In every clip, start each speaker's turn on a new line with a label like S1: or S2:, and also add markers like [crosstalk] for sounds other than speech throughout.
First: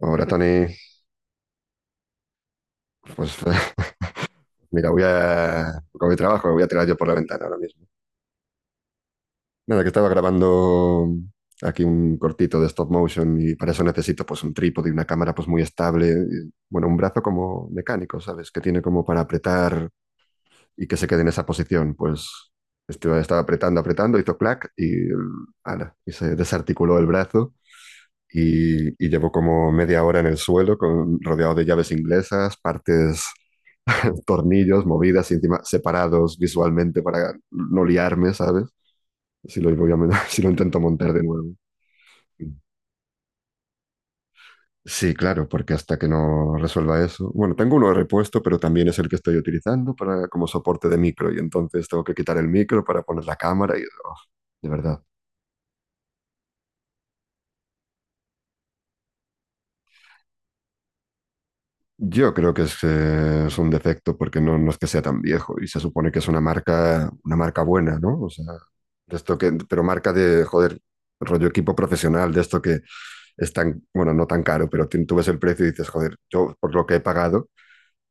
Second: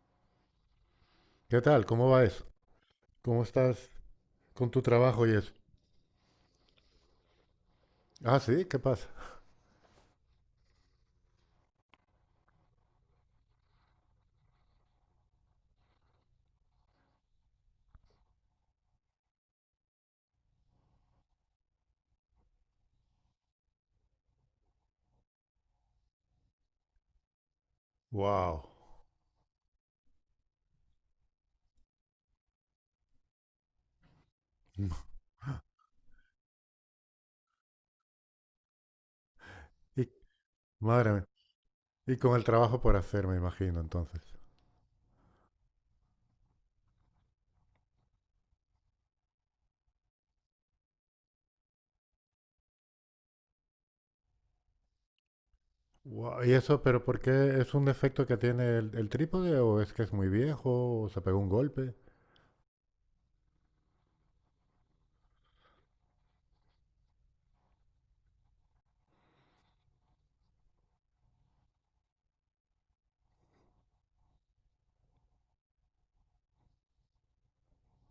S1: Ahora, Tony,
S2: ¿Qué tal? ¿Cómo va eso?
S1: pues
S2: ¿Cómo estás
S1: [laughs]
S2: con tu
S1: mira,
S2: trabajo y eso?
S1: con mi trabajo, voy a tirar yo por la ventana ahora mismo.
S2: Ah, sí, ¿qué pasa?
S1: Nada, que estaba grabando aquí un cortito de stop motion y para eso necesito pues un trípode y una cámara pues muy estable. Y, bueno, un brazo como mecánico, ¿sabes? Que tiene como para apretar y que se quede en esa posición. Pues estaba apretando, apretando, hizo clac y, ala, y se desarticuló el brazo.
S2: Wow.
S1: Y llevo como media hora en el suelo, con, rodeado de llaves inglesas, partes [laughs] tornillos, movidas y encima separados visualmente para no liarme, ¿sabes? Si lo, voy a,
S2: Y,
S1: men- [laughs] si lo intento montar
S2: Madre
S1: de
S2: mía.
S1: nuevo.
S2: Y con el trabajo por hacer, me imagino, entonces.
S1: Sí, claro, porque hasta que no resuelva eso. Bueno, tengo uno de repuesto, pero también es el que estoy utilizando para, como soporte de micro, y entonces tengo que quitar el micro para poner la cámara oh, de verdad.
S2: Guau, ¿y eso, pero por qué es un defecto que tiene el trípode o es que es muy viejo o se pegó un golpe?
S1: Yo creo que es un defecto porque no es que sea tan viejo y se supone que es una marca buena, ¿no? O sea, de esto que, pero marca de, joder, rollo equipo profesional, de esto que es tan, bueno, no tan caro, pero tú ves el precio y dices, joder, yo por lo que he pagado,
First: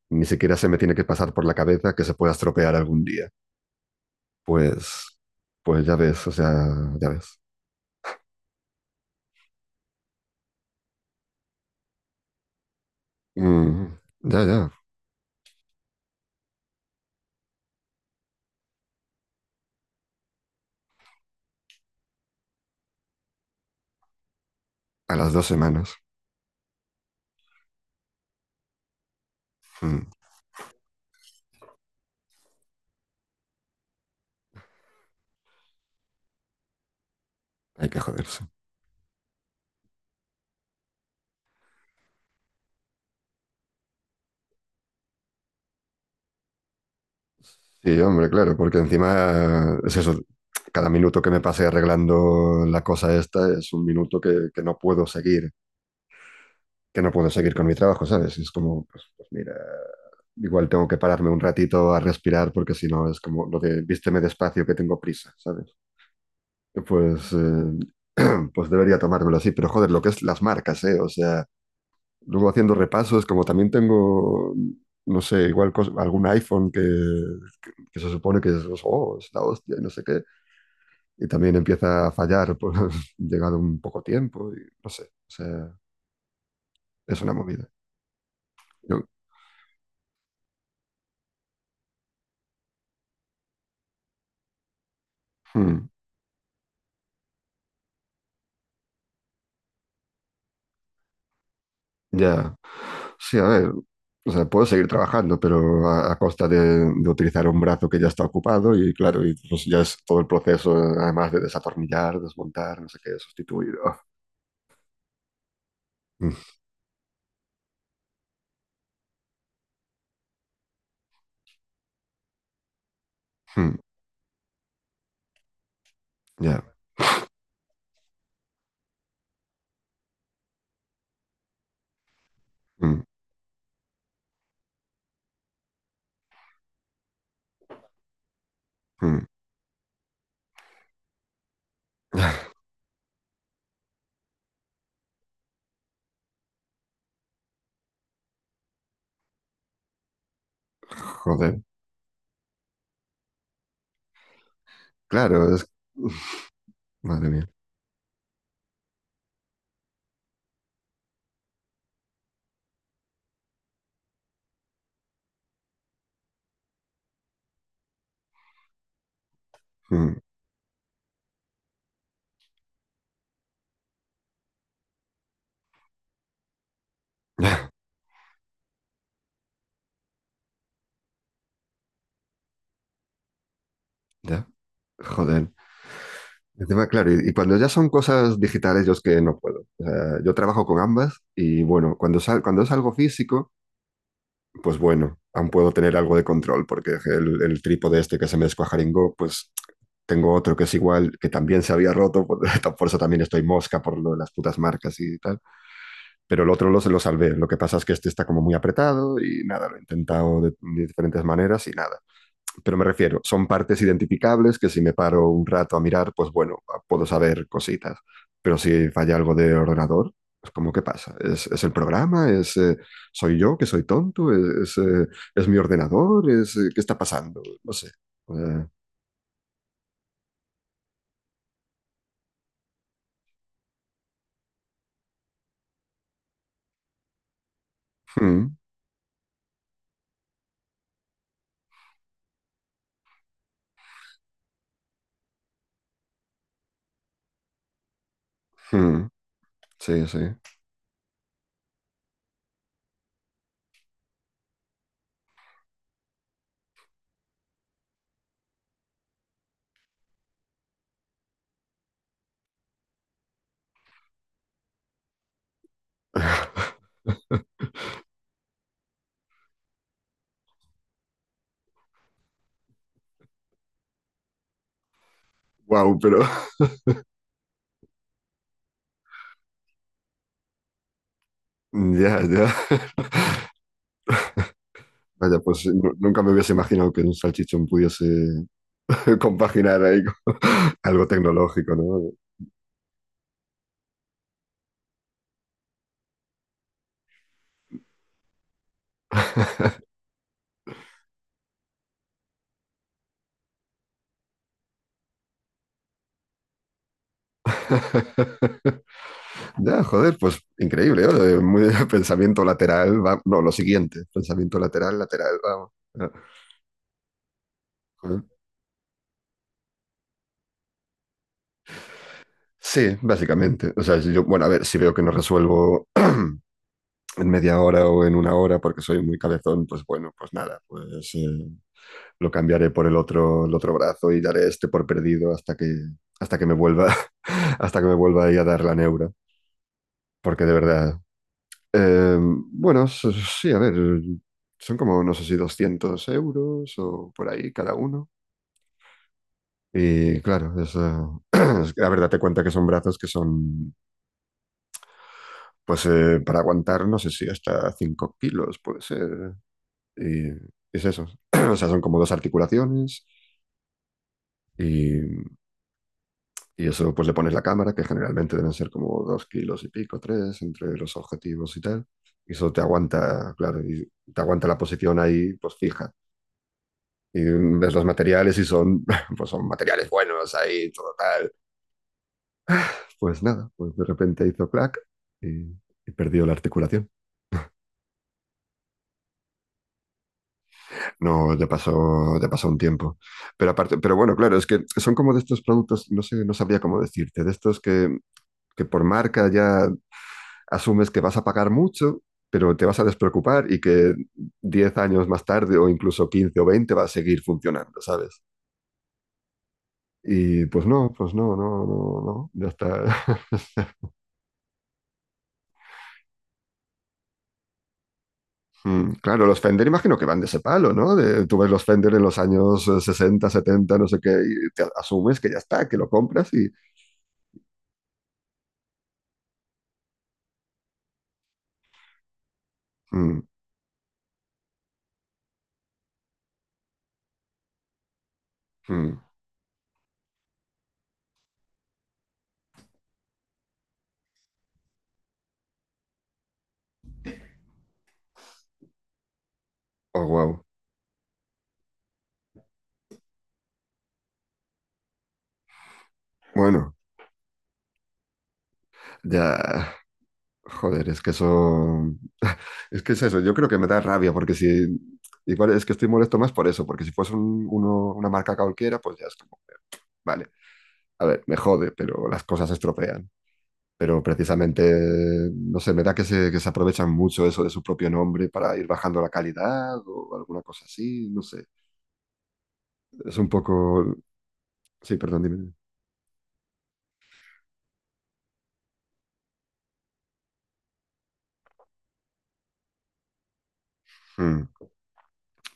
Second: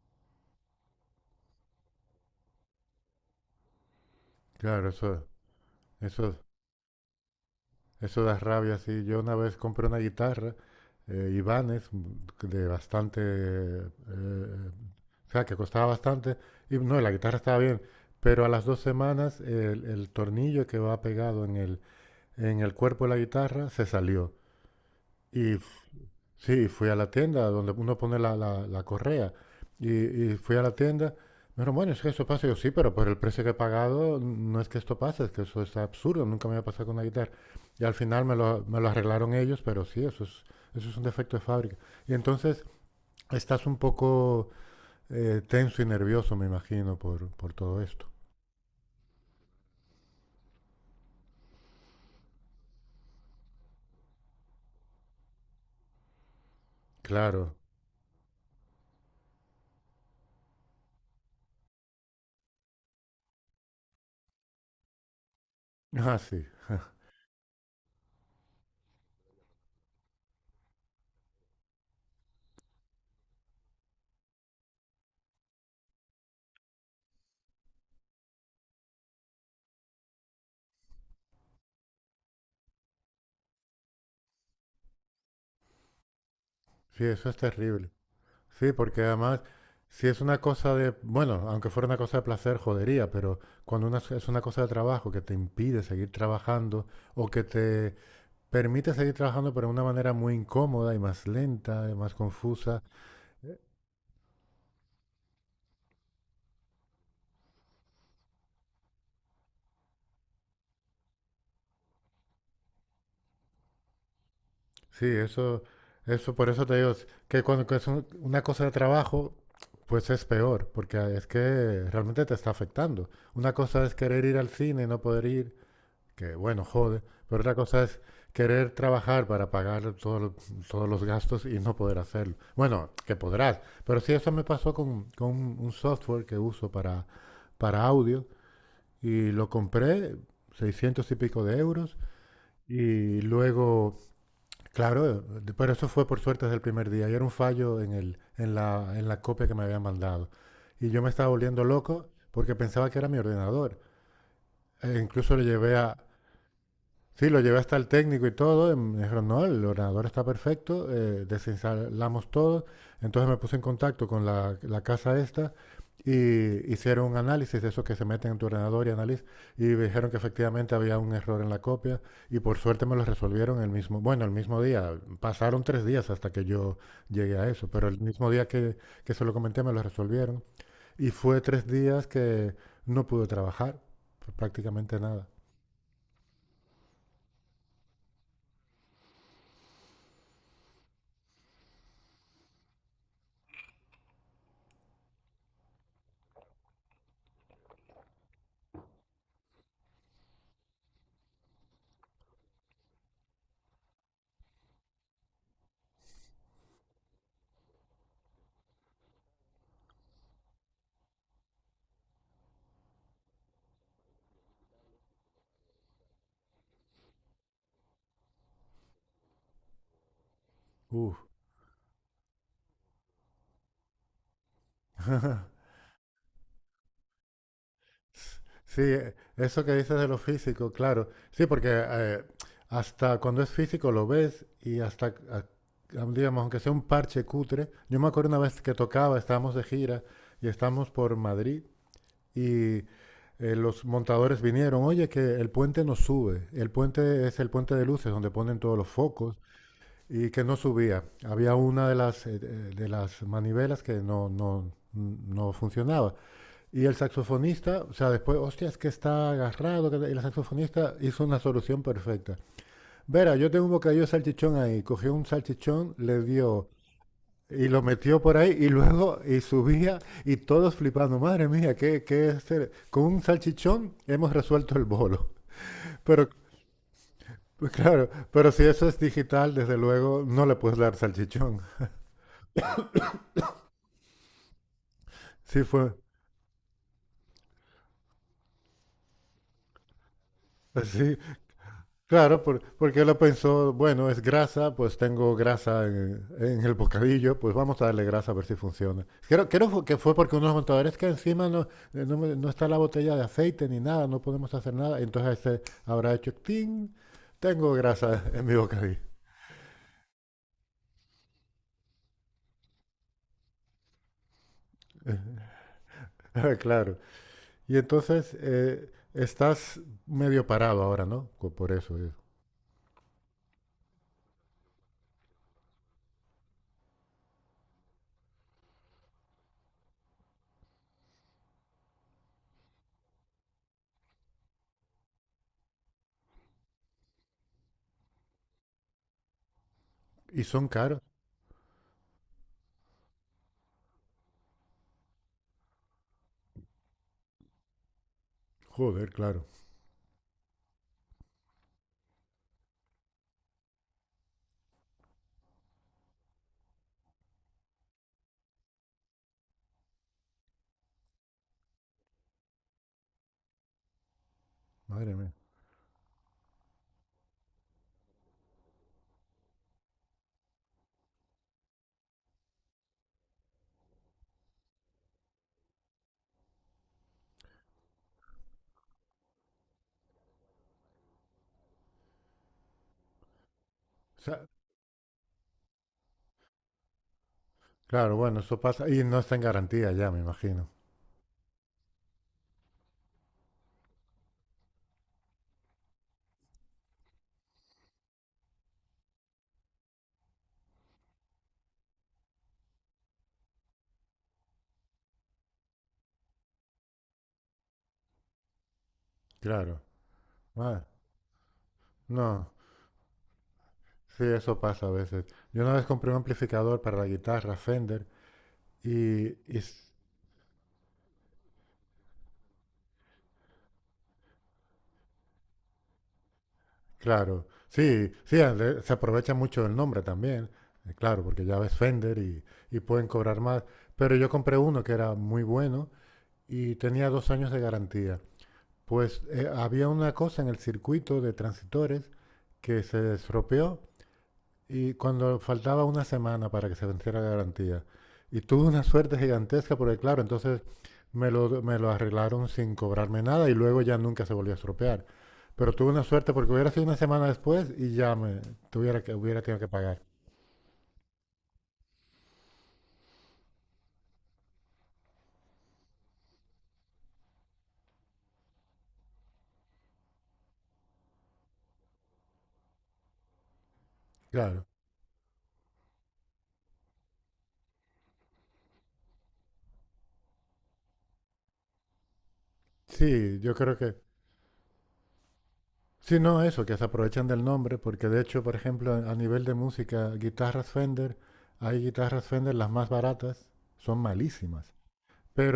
S1: ni siquiera se me tiene que pasar por la cabeza que se pueda estropear algún día.
S2: Claro,
S1: Pues, pues ya ves, o
S2: eso,
S1: sea, ya ves.
S2: Eso da rabia, sí. Yo una vez compré una guitarra, Ibanez, de bastante,
S1: Mm, ya, ya,
S2: o sea, que costaba bastante. Y no, la guitarra estaba bien, pero a las 2 semanas el tornillo que va pegado en el cuerpo de la guitarra se salió.
S1: a las dos
S2: Y f-
S1: semanas.
S2: sí, fui a la tienda donde uno pone la correa. Y,
S1: Mm,
S2: y fui a la tienda. Me dijeron, bueno, es que esto pasa. Y yo, sí, pero por el precio que he pagado, no es que esto pase, es que eso es absurdo. Nunca me había pasado con una guitarra. Y
S1: hay
S2: al
S1: que
S2: final me
S1: joderse.
S2: lo, me lo arreglaron ellos, pero sí, eso es un defecto de fábrica. Y entonces estás un poco tenso y nervioso, me imagino, por todo
S1: Sí,
S2: esto.
S1: hombre, claro, porque encima es eso, cada minuto que me pase arreglando la cosa esta es un minuto que no puedo seguir, que no puedo seguir
S2: Claro.
S1: con mi trabajo, ¿sabes? Es como, pues mira, igual tengo que pararme un ratito a respirar porque si no es como lo de vísteme despacio que tengo prisa, ¿sabes?
S2: Ah, sí.
S1: Pues, eh, [clears throat] pues debería tomármelo así, pero joder, lo que es las marcas, ¿eh? O sea... luego haciendo repasos, como también tengo, no sé, igual algún iPhone que se supone que es, oh, es la hostia y no sé qué, y también empieza a fallar por [laughs] llegado un poco tiempo y no sé, o sea,
S2: Sí,
S1: es
S2: eso
S1: una
S2: es
S1: movida.
S2: terrible. Sí, porque
S1: Yo,
S2: además, si es una cosa de, bueno, aunque fuera una cosa de placer, jodería, pero es una cosa de trabajo que te impide
S1: hmm,
S2: seguir trabajando o que te permite seguir trabajando pero de una manera muy incómoda y más lenta y más
S1: ya,
S2: confusa,
S1: sí, a ver, o sea, puedo seguir trabajando, pero a costa de, utilizar un brazo que ya está ocupado y claro, y pues ya es todo el proceso, además de desatornillar, desmontar, no sé qué, sustituir. Ah,
S2: sí, eso,
S1: mm,
S2: eso por eso te digo, es que cuando que es una cosa de trabajo, pues es peor, porque es que realmente te está afectando. Una
S1: mm,
S2: cosa es querer ir al cine y no poder ir, que
S1: ya.
S2: bueno, jode, pero otra cosa es querer trabajar para pagar todos los gastos y no poder hacerlo. Bueno,
S1: Mm,
S2: que podrás, pero sí eso me pasó con un software que uso para audio
S1: mm,
S2: y lo compré 600 y pico de euros y luego, claro, pero eso fue por suerte desde el primer día y era un fallo en la copia que me habían mandado. Y yo me estaba
S1: joder.
S2: volviendo loco porque pensaba que era mi ordenador. E incluso le
S1: Claro,
S2: llevé a.
S1: uf, madre
S2: Sí, lo
S1: mía.
S2: llevé hasta el técnico y todo. Y me dijeron, no, el ordenador está perfecto, desinstalamos todo. Entonces me puse en contacto con la casa esta y hicieron un análisis de eso que se meten en tu ordenador y análisis y me dijeron que
S1: Mm.
S2: efectivamente había un error en la copia y por suerte me lo resolvieron bueno, el mismo día. Pasaron 3 días hasta que yo llegué a eso,
S1: [laughs] Ya,
S2: pero el mismo día que se lo comenté me lo resolvieron. Y fue 3 días que no pude trabajar,
S1: ya,
S2: prácticamente nada.
S1: joder. Encima, claro, y cuando ya son cosas digitales, yo es que no puedo. O sea, yo trabajo con ambas y bueno, cuando es algo físico, pues bueno, aún puedo tener algo de control, porque el trípode este que se me descuajaringó, pues tengo otro que es igual, que también se había roto, por, [laughs] por eso también estoy mosca por lo de las putas marcas y tal. Pero el otro lo, se lo salvé. Lo que pasa es que este está como muy apretado y nada, lo he intentado de diferentes maneras y nada. Pero me refiero, son partes identificables que si me paro un rato a mirar, pues bueno, puedo saber cositas. Pero si falla algo de ordenador, pues como ¿qué pasa?
S2: Uf.
S1: ¿Es el programa? ¿Soy yo que soy tonto? ¿Es mi ordenador? ¿Qué está pasando? No sé. Eh,
S2: Sí, eso que dices de lo físico, claro. Sí, porque hasta cuando es físico lo ves y hasta, digamos, aunque sea un parche cutre. Yo me acuerdo una
S1: hmm,
S2: vez que tocaba, estábamos de gira y estábamos por Madrid y los montadores vinieron, oye, que el puente no sube. El puente es el puente de luces donde ponen todos los
S1: hmm,
S2: focos
S1: sí, sí.
S2: y que no subía. Había una de las manivelas que no, no, no funcionaba. Y el saxofonista, o sea, después, hostia, es que está agarrado. El saxofonista hizo una solución perfecta. Verá, yo tengo un bocadillo de salchichón ahí. Cogió un salchichón, le dio y lo metió por ahí y luego y subía y todos flipando. Madre mía, ¿qué es ser? Con un salchichón hemos resuelto el bolo.
S1: Wow,
S2: [laughs]
S1: pero
S2: Pero,
S1: [laughs]
S2: pues claro, pero si eso es digital, desde luego no le puedes dar salchichón.
S1: ya, ya. Vaya,
S2: Sí
S1: pues
S2: fue,
S1: nunca me hubiese imaginado que un salchichón pudiese [laughs] compaginar ahí con algo
S2: sí,
S1: tecnológico, ¿no?
S2: claro, porque él pensó, bueno, es grasa, pues tengo grasa en el bocadillo, pues vamos a darle grasa a ver si funciona. Creo que fue porque unos montadores que encima no, no, no está la botella de aceite ni nada, no podemos hacer nada, entonces ese habrá hecho, ¡ting! Tengo grasa en mi
S1: [laughs]
S2: bocadillo. [laughs]
S1: Ya, joder, pues increíble, ¿eh? Muy [laughs] pensamiento lateral, no, lo siguiente, pensamiento lateral, lateral, vamos. Ah,
S2: Ah, claro. Y
S1: joder.
S2: entonces estás medio parado ahora, ¿no? Por eso.
S1: Sí, básicamente. O sea, si yo, bueno, a ver, si veo que no resuelvo [clears throat] en media hora o en una hora porque soy muy cabezón, pues bueno, pues nada, lo cambiaré por el otro brazo y daré este por perdido hasta que me vuelva, [laughs] hasta que me vuelva ahí a dar la neura,
S2: Y
S1: porque de
S2: son
S1: verdad.
S2: caros.
S1: Bueno, sí, a ver, son como, no sé si 200 euros o por ahí cada uno.
S2: Joder, claro.
S1: Y claro, [clears throat] es que la verdad te cuenta que son brazos que son, para aguantar, no sé si hasta 5 kilos puede ser. Y es eso. [clears throat] O sea, son como dos articulaciones
S2: Madre mía.
S1: y, y eso pues le pones la cámara, que generalmente deben ser como 2 kilos y pico, 3 entre los objetivos y tal. Y eso te aguanta, claro, y te aguanta la posición ahí, pues fija y ves los materiales y son, [laughs] pues son materiales buenos ahí, todo tal. Pues nada, pues de
S2: O
S1: repente
S2: sea,
S1: hizo clac y, y perdió la articulación.
S2: claro, bueno, eso pasa. Y no está en garantía ya, me imagino.
S1: No, le pasó un tiempo. Pero aparte, pero bueno, claro, es que son como de estos productos, no sé, no sabría cómo decirte, de estos que por marca ya asumes que vas a pagar mucho pero te vas a despreocupar y que 10 años más tarde o incluso 15 o 20 va a seguir funcionando, ¿sabes?
S2: Claro.
S1: Y
S2: Ah,
S1: pues no, no, no, no, ya
S2: no,
S1: está. [laughs]
S2: sí, eso pasa a veces. Yo una vez compré un amplificador para la guitarra Fender.
S1: Mm, claro,
S2: y,
S1: los
S2: y
S1: Fender
S2: s-
S1: imagino que van de ese palo, ¿no? Tú ves los Fender en los años 60, 70, no sé qué, y te asumes que ya está, que lo compras y...
S2: claro, sí, sí, se aprovecha mucho el nombre también, claro, porque ya ves Fender y pueden
S1: Mm,
S2: cobrar más. Pero yo compré uno que era muy bueno y tenía 2 años de garantía.
S1: mm.
S2: Pues había una cosa en el circuito de transitores que se estropeó. Y cuando faltaba una semana para que se venciera la garantía, y tuve una suerte gigantesca porque,
S1: Oh,
S2: claro,
S1: wow.
S2: entonces me lo arreglaron sin cobrarme nada y luego ya nunca se volvió a estropear. Pero tuve una suerte porque hubiera
S1: Bueno,
S2: sido una semana después y ya hubiera tenido que
S1: ya,
S2: pagar.
S1: joder, es que eso... [laughs] Es que es eso, yo creo que me da rabia porque si... Igual es que estoy molesto más por eso, porque si fuese una marca cualquiera, pues ya es como, vale, a ver, me jode, pero las cosas se estropean. Pero precisamente,
S2: Claro.
S1: no sé, me da que se aprovechan mucho eso de su propio nombre para ir bajando la calidad o alguna cosa así, no sé. Es un
S2: Sí, yo creo
S1: poco...
S2: que.
S1: Sí, perdón, dime.
S2: Sí, no, eso, que se aprovechan del nombre, porque de hecho, por ejemplo, a nivel de música, guitarras Fender, hay guitarras Fender, las más baratas, son
S1: Mm.
S2: malísimas.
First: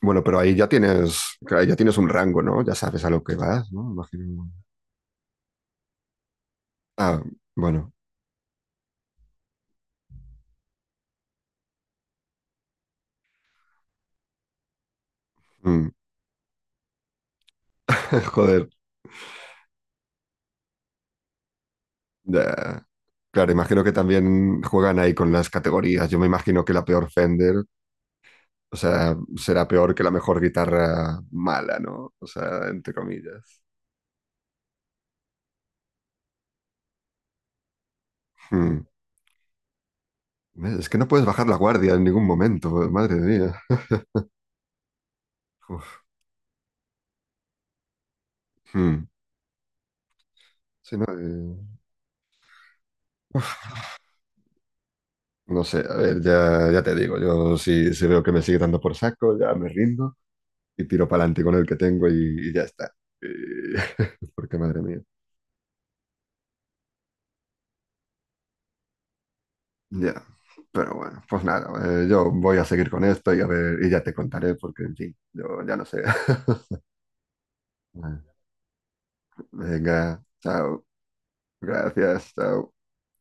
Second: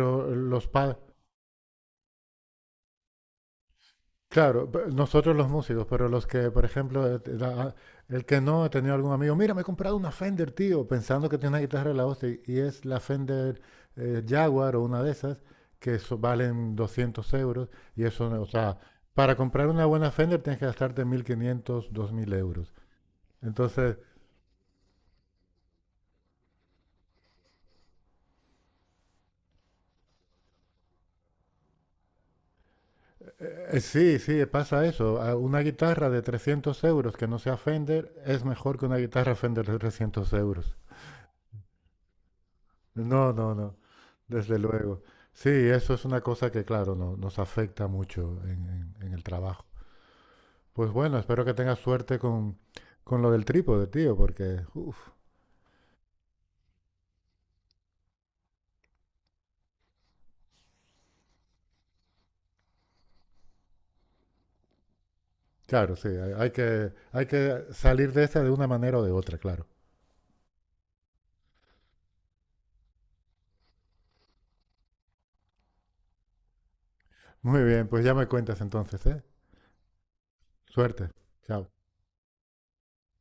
S1: Bueno, pero
S2: los,
S1: ahí ya tienes un rango, ¿no? Ya sabes a lo que vas, ¿no? Imagino.
S2: Claro, nosotros los músicos, pero los que, por ejemplo,
S1: Ah, bueno.
S2: el que no ha tenido algún amigo, mira, me he comprado una Fender, tío, pensando que tiene una guitarra de la hostia, y es la Fender Jaguar o una de esas,
S1: Mm.
S2: que valen 200 euros, y eso,
S1: [laughs]
S2: o
S1: Joder.
S2: sea, para comprar una buena Fender tienes que gastarte 1500, 2000 euros.
S1: Ya. Claro, imagino que
S2: Entonces,
S1: también juegan ahí con las categorías. Yo me imagino que la peor Fender, o sea, será peor que la mejor guitarra mala, ¿no? O sea, entre comillas.
S2: sí, sí, pasa eso. A una guitarra de 300 euros que no sea Fender es mejor
S1: Mm.
S2: que una guitarra Fender de 300 euros.
S1: Es que no puedes bajar la guardia en ningún momento, madre
S2: No, no,
S1: mía.
S2: no, desde luego. Sí, eso
S1: Uf,
S2: es una cosa que, claro, nos afecta mucho en,
S1: hmm.
S2: en- en el trabajo. Pues
S1: Sí, no,
S2: bueno, espero que tengas suerte con lo del
S1: uf,
S2: trípode, tío, porque, uf,
S1: no sé, a ver, ya, ya te digo, yo si, veo que me sigue dando por saco, ya me rindo y tiro para adelante con el que tengo y ya está. Y- [laughs] porque madre mía.
S2: claro, sí, hay que salir de esa de una manera o de otra, claro.
S1: Ya, pero bueno, pues nada, yo voy a seguir con esto y a ver, y ya te contaré porque, en fin, yo ya no sé.
S2: Muy bien, pues ya me
S1: [laughs]
S2: cuentas entonces, ¿eh?
S1: Venga, chao,
S2: Suerte. Chao.
S1: gracias, chao.